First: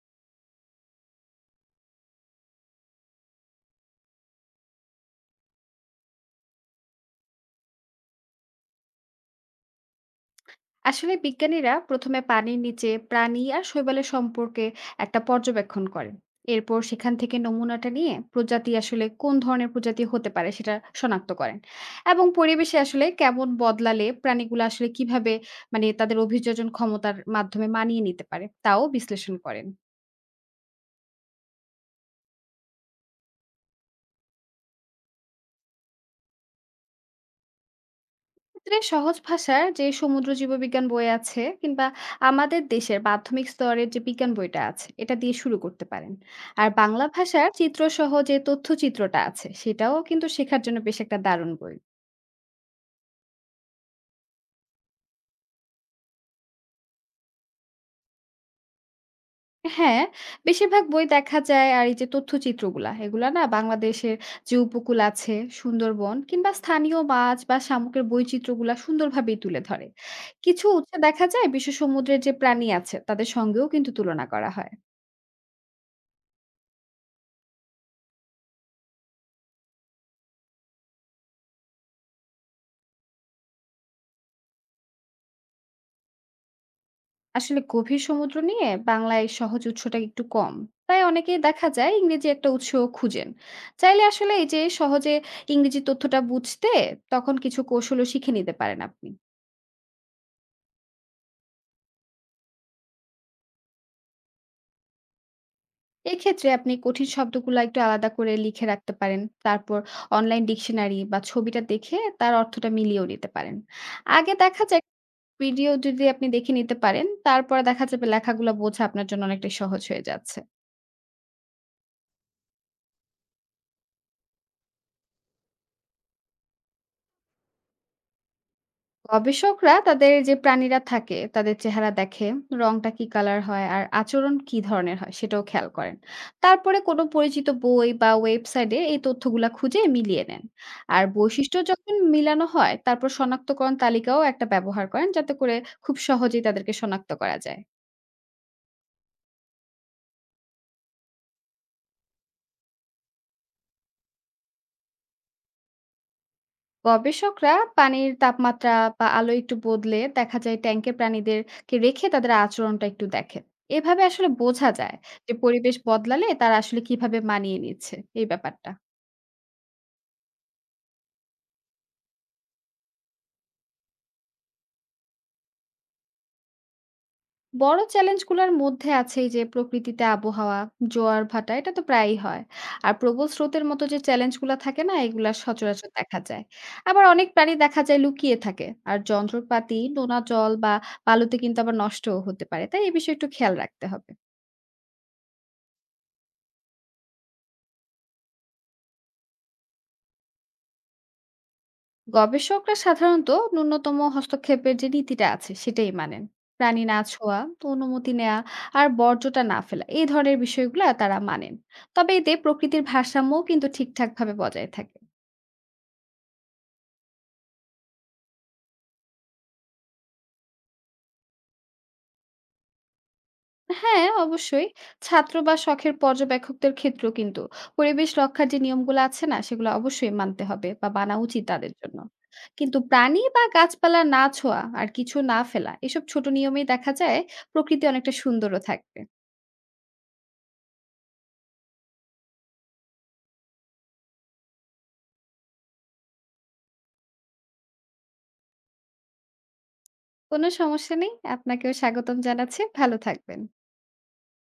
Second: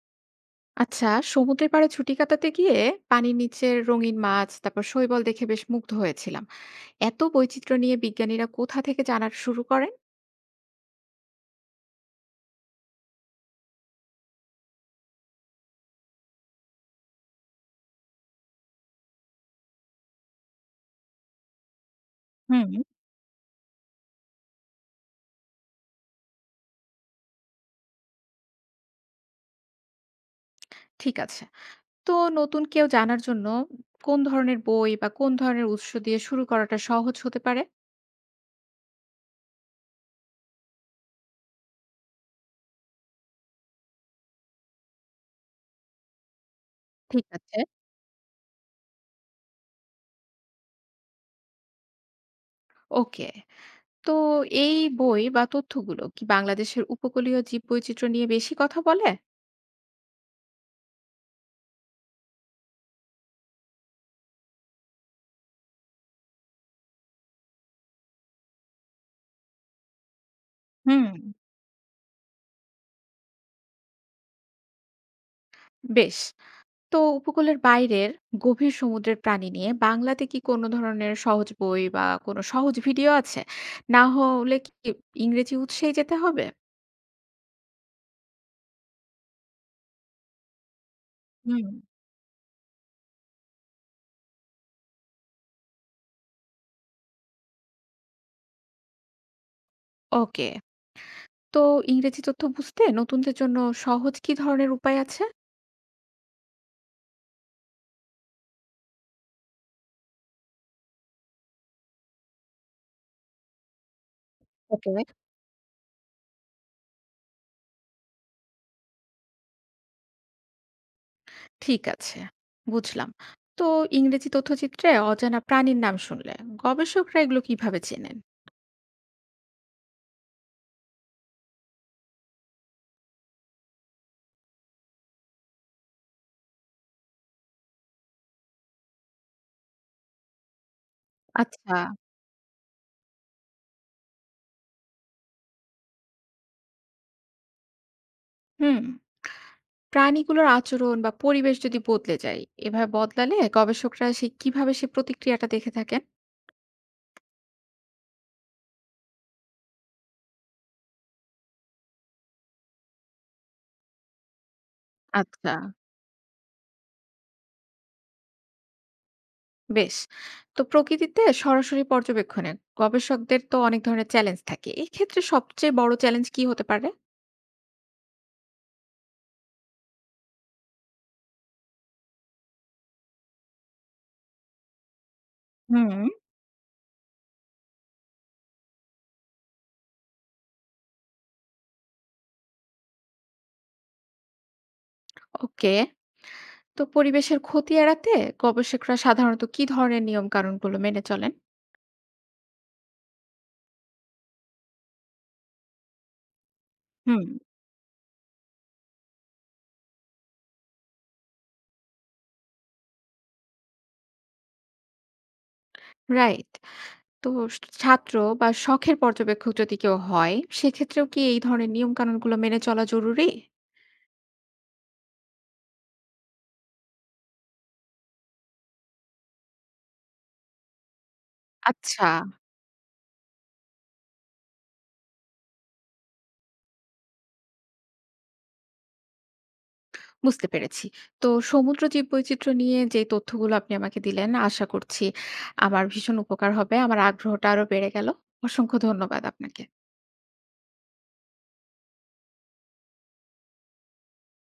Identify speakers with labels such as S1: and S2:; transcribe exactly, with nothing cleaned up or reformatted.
S1: আচ্ছা, সমুদ্রের পাড়ে ছুটি কাটাতে গিয়ে পানির নিচের রঙিন মাছ, তারপর শৈবাল দেখে বেশ মুগ্ধ হয়েছিলাম। এত বৈচিত্র্য নিয়ে বিজ্ঞানীরা কোথা থেকে জানা শুরু করেন?
S2: আসলে বিজ্ঞানীরা প্রথমে পানির নিচে প্রাণী আর শৈবালের সম্পর্কে একটা পর্যবেক্ষণ করেন। এরপর সেখান থেকে নমুনাটা নিয়ে প্রজাতি আসলে কোন ধরনের প্রজাতি হতে পারে সেটা শনাক্ত করেন, এবং
S1: হুম।
S2: পরিবেশে আসলে কেমন বদলালে প্রাণীগুলো আসলে কিভাবে মানে তাদের অভিযোজন ক্ষমতার মাধ্যমে মানিয়ে নিতে পারে তাও বিশ্লেষণ করেন।
S1: ঠিক আছে। তো নতুন কেউ জানার জন্য কোন ধরনের বই বা কোন ধরনের উৎস দিয়ে শুরু করাটা সহজ হতে পারে?
S2: ক্ষেত্রে সহজ ভাষার যে সমুদ্র জীববিজ্ঞান বই আছে, কিংবা আমাদের দেশের মাধ্যমিক স্তরের যে বিজ্ঞান বইটা আছে এটা দিয়ে শুরু করতে পারেন। আর বাংলা
S1: ঠিক
S2: ভাষার
S1: আছে।
S2: চিত্রসহ যে তথ্যচিত্রটা আছে সেটাও কিন্তু শেখার জন্য বেশ একটা দারুণ বই।
S1: ওকে। তো এই বই বা তথ্যগুলো কি বাংলাদেশের উপকূলীয় জীববৈচিত্র্য নিয়ে বেশি কথা বলে?
S2: হ্যাঁ, বেশিরভাগ বই দেখা যায় আর এই যে তথ্যচিত্রগুলা, এগুলা না বাংলাদেশের যে উপকূল আছে, সুন্দরবন, কিংবা স্থানীয় মাছ বা শামুকের বৈচিত্র্যগুলা সুন্দরভাবেই তুলে ধরে। কিছু উৎসে
S1: হুম।
S2: দেখা যায় বিশ্ব সমুদ্রের যে প্রাণী আছে তাদের সঙ্গেও কিন্তু তুলনা করা হয়।
S1: বেশ। তো উপকূলের বাইরের গভীর সমুদ্রের প্রাণী নিয়ে বাংলাতে কি কোনো ধরনের সহজ বই বা কোনো সহজ ভিডিও আছে? না হলে কি ইংরেজি উৎসেই যেতে হবে?
S2: আসলে গভীর সমুদ্র নিয়ে বাংলায় সহজ উৎসটা একটু কম, তাই অনেকেই
S1: হুম।
S2: দেখা যায় ইংরেজি একটা উৎস খুঁজেন। চাইলে আসলে এই যে সহজে ইংরেজি তথ্যটা বুঝতে, তখন কিছু কৌশলও শিখে নিতে পারেন আপনি।
S1: ওকে। তো ইংরেজি তথ্য বুঝতে নতুনদের জন্য সহজ কি ধরনের উপায় আছে?
S2: এক্ষেত্রে আপনি কঠিন শব্দগুলো একটু আলাদা করে লিখে রাখতে পারেন। তারপর অনলাইন ডিকশনারি বা ছবিটা দেখে তার অর্থটা মিলিয়েও নিতে পারেন। আগে দেখা যায়
S1: ওকে।
S2: ভিডিও যদি আপনি দেখে নিতে পারেন, তারপরে দেখা যাবে লেখাগুলো বোঝা আপনার জন্য অনেকটা সহজ হয়ে যাচ্ছে।
S1: ঠিক আছে, বুঝলাম। তো ইংরেজি তথ্যচিত্রে অজানা প্রাণীর নাম শুনলে গবেষকরা এগুলো কিভাবে চেনেন?
S2: গবেষকরা তাদের যে প্রাণীরা থাকে তাদের চেহারা দেখে, রংটা কি কালার হয় আর আচরণ কি ধরনের হয় সেটাও খেয়াল করেন। তারপরে কোনো পরিচিত বই বা ওয়েবসাইটে এই তথ্যগুলা খুঁজে মিলিয়ে নেন। আর বৈশিষ্ট্য
S1: আচ্ছা।
S2: যখন মিলানো হয় তারপর শনাক্তকরণ তালিকাও একটা ব্যবহার করেন, যাতে করে খুব সহজেই তাদেরকে শনাক্ত করা যায়।
S1: হুম। প্রাণীগুলোর আচরণ বা পরিবেশ যদি বদলে যায়, এভাবে বদলালে গবেষকরা সেই কিভাবে সেই প্রতিক্রিয়াটা দেখে থাকেন?
S2: গবেষকরা পানির তাপমাত্রা বা আলো একটু বদলে দেখা যায় ট্যাঙ্কে প্রাণীদেরকে রেখে তাদের আচরণটা একটু দেখেন। এভাবে আসলে বোঝা যায় যে
S1: আচ্ছা।
S2: পরিবেশ বদলালে তারা আসলে কিভাবে মানিয়ে নিচ্ছে এই ব্যাপারটা।
S1: বেশ। তো প্রকৃতিতে সরাসরি পর্যবেক্ষণে গবেষকদের তো অনেক ধরনের চ্যালেঞ্জ থাকে। এক্ষেত্রে সবচেয়ে বড় চ্যালেঞ্জ কি হতে পারে?
S2: বড় চ্যালেঞ্জগুলোর মধ্যে আছে এই যে প্রকৃতিতে আবহাওয়া, জোয়ার ভাটা এটা তো প্রায়ই হয়, আর প্রবল স্রোতের মতো যে চ্যালেঞ্জগুলো থাকে না এগুলা সচরাচর
S1: হুম।
S2: দেখা যায়। আবার অনেক প্রাণী দেখা যায় লুকিয়ে থাকে, আর যন্ত্রপাতি নোনা জল বা বালুতে কিন্তু আবার নষ্টও হতে পারে, তাই এই বিষয়ে একটু খেয়াল রাখতে হবে।
S1: ওকে। তো পরিবেশের ক্ষতি এড়াতে গবেষকরা সাধারণত কি ধরনের নিয়ম কানুনগুলো মেনে চলেন?
S2: গবেষকরা সাধারণত ন্যূনতম হস্তক্ষেপের যে নীতিটা আছে সেটাই মানেন। প্রাণী না
S1: হুম।
S2: ছোঁয়া, তো অনুমতি নেওয়া, আর বর্জ্যটা না ফেলা এই ধরনের বিষয়গুলো তারা মানেন। তবে এতে প্রকৃতির ভারসাম্যও কিন্তু ঠিকঠাক ভাবে বজায় থাকে।
S1: রাইট। তো স- ছাত্র বা শখের পর্যবেক্ষক যদি কেউ হয়, সেক্ষেত্রেও কি এই ধরনের নিয়ম কানুনগুলো মেনে চলা জরুরি?
S2: হ্যাঁ, অবশ্যই। ছাত্র বা শখের পর্যবেক্ষকদের ক্ষেত্রেও কিন্তু পরিবেশ রক্ষার যে নিয়মগুলো আছে না সেগুলো অবশ্যই মানতে হবে বা মানা উচিত তাদের জন্য।
S1: আচ্ছা।
S2: কিন্তু প্রাণী বা গাছপালা না ছোঁয়া আর কিছু না ফেলা এসব ছোট নিয়মেই দেখা যায় প্রকৃতি অনেকটা সুন্দরও থাকবে।
S1: বুঝতে পেরেছি। তো সমুদ্র জীববৈচিত্র্য নিয়ে যে তথ্যগুলো আপনি আমাকে দিলেন, আশা করছি আমার ভীষণ উপকার হবে। আমার আগ্রহটা আরো বেড়ে গেল। অসংখ্য ধন্যবাদ আপনাকে।
S2: কোনো সমস্যা নেই। আপনাকেও স্বাগতম জানাচ্ছি। ভালো থাকবেন।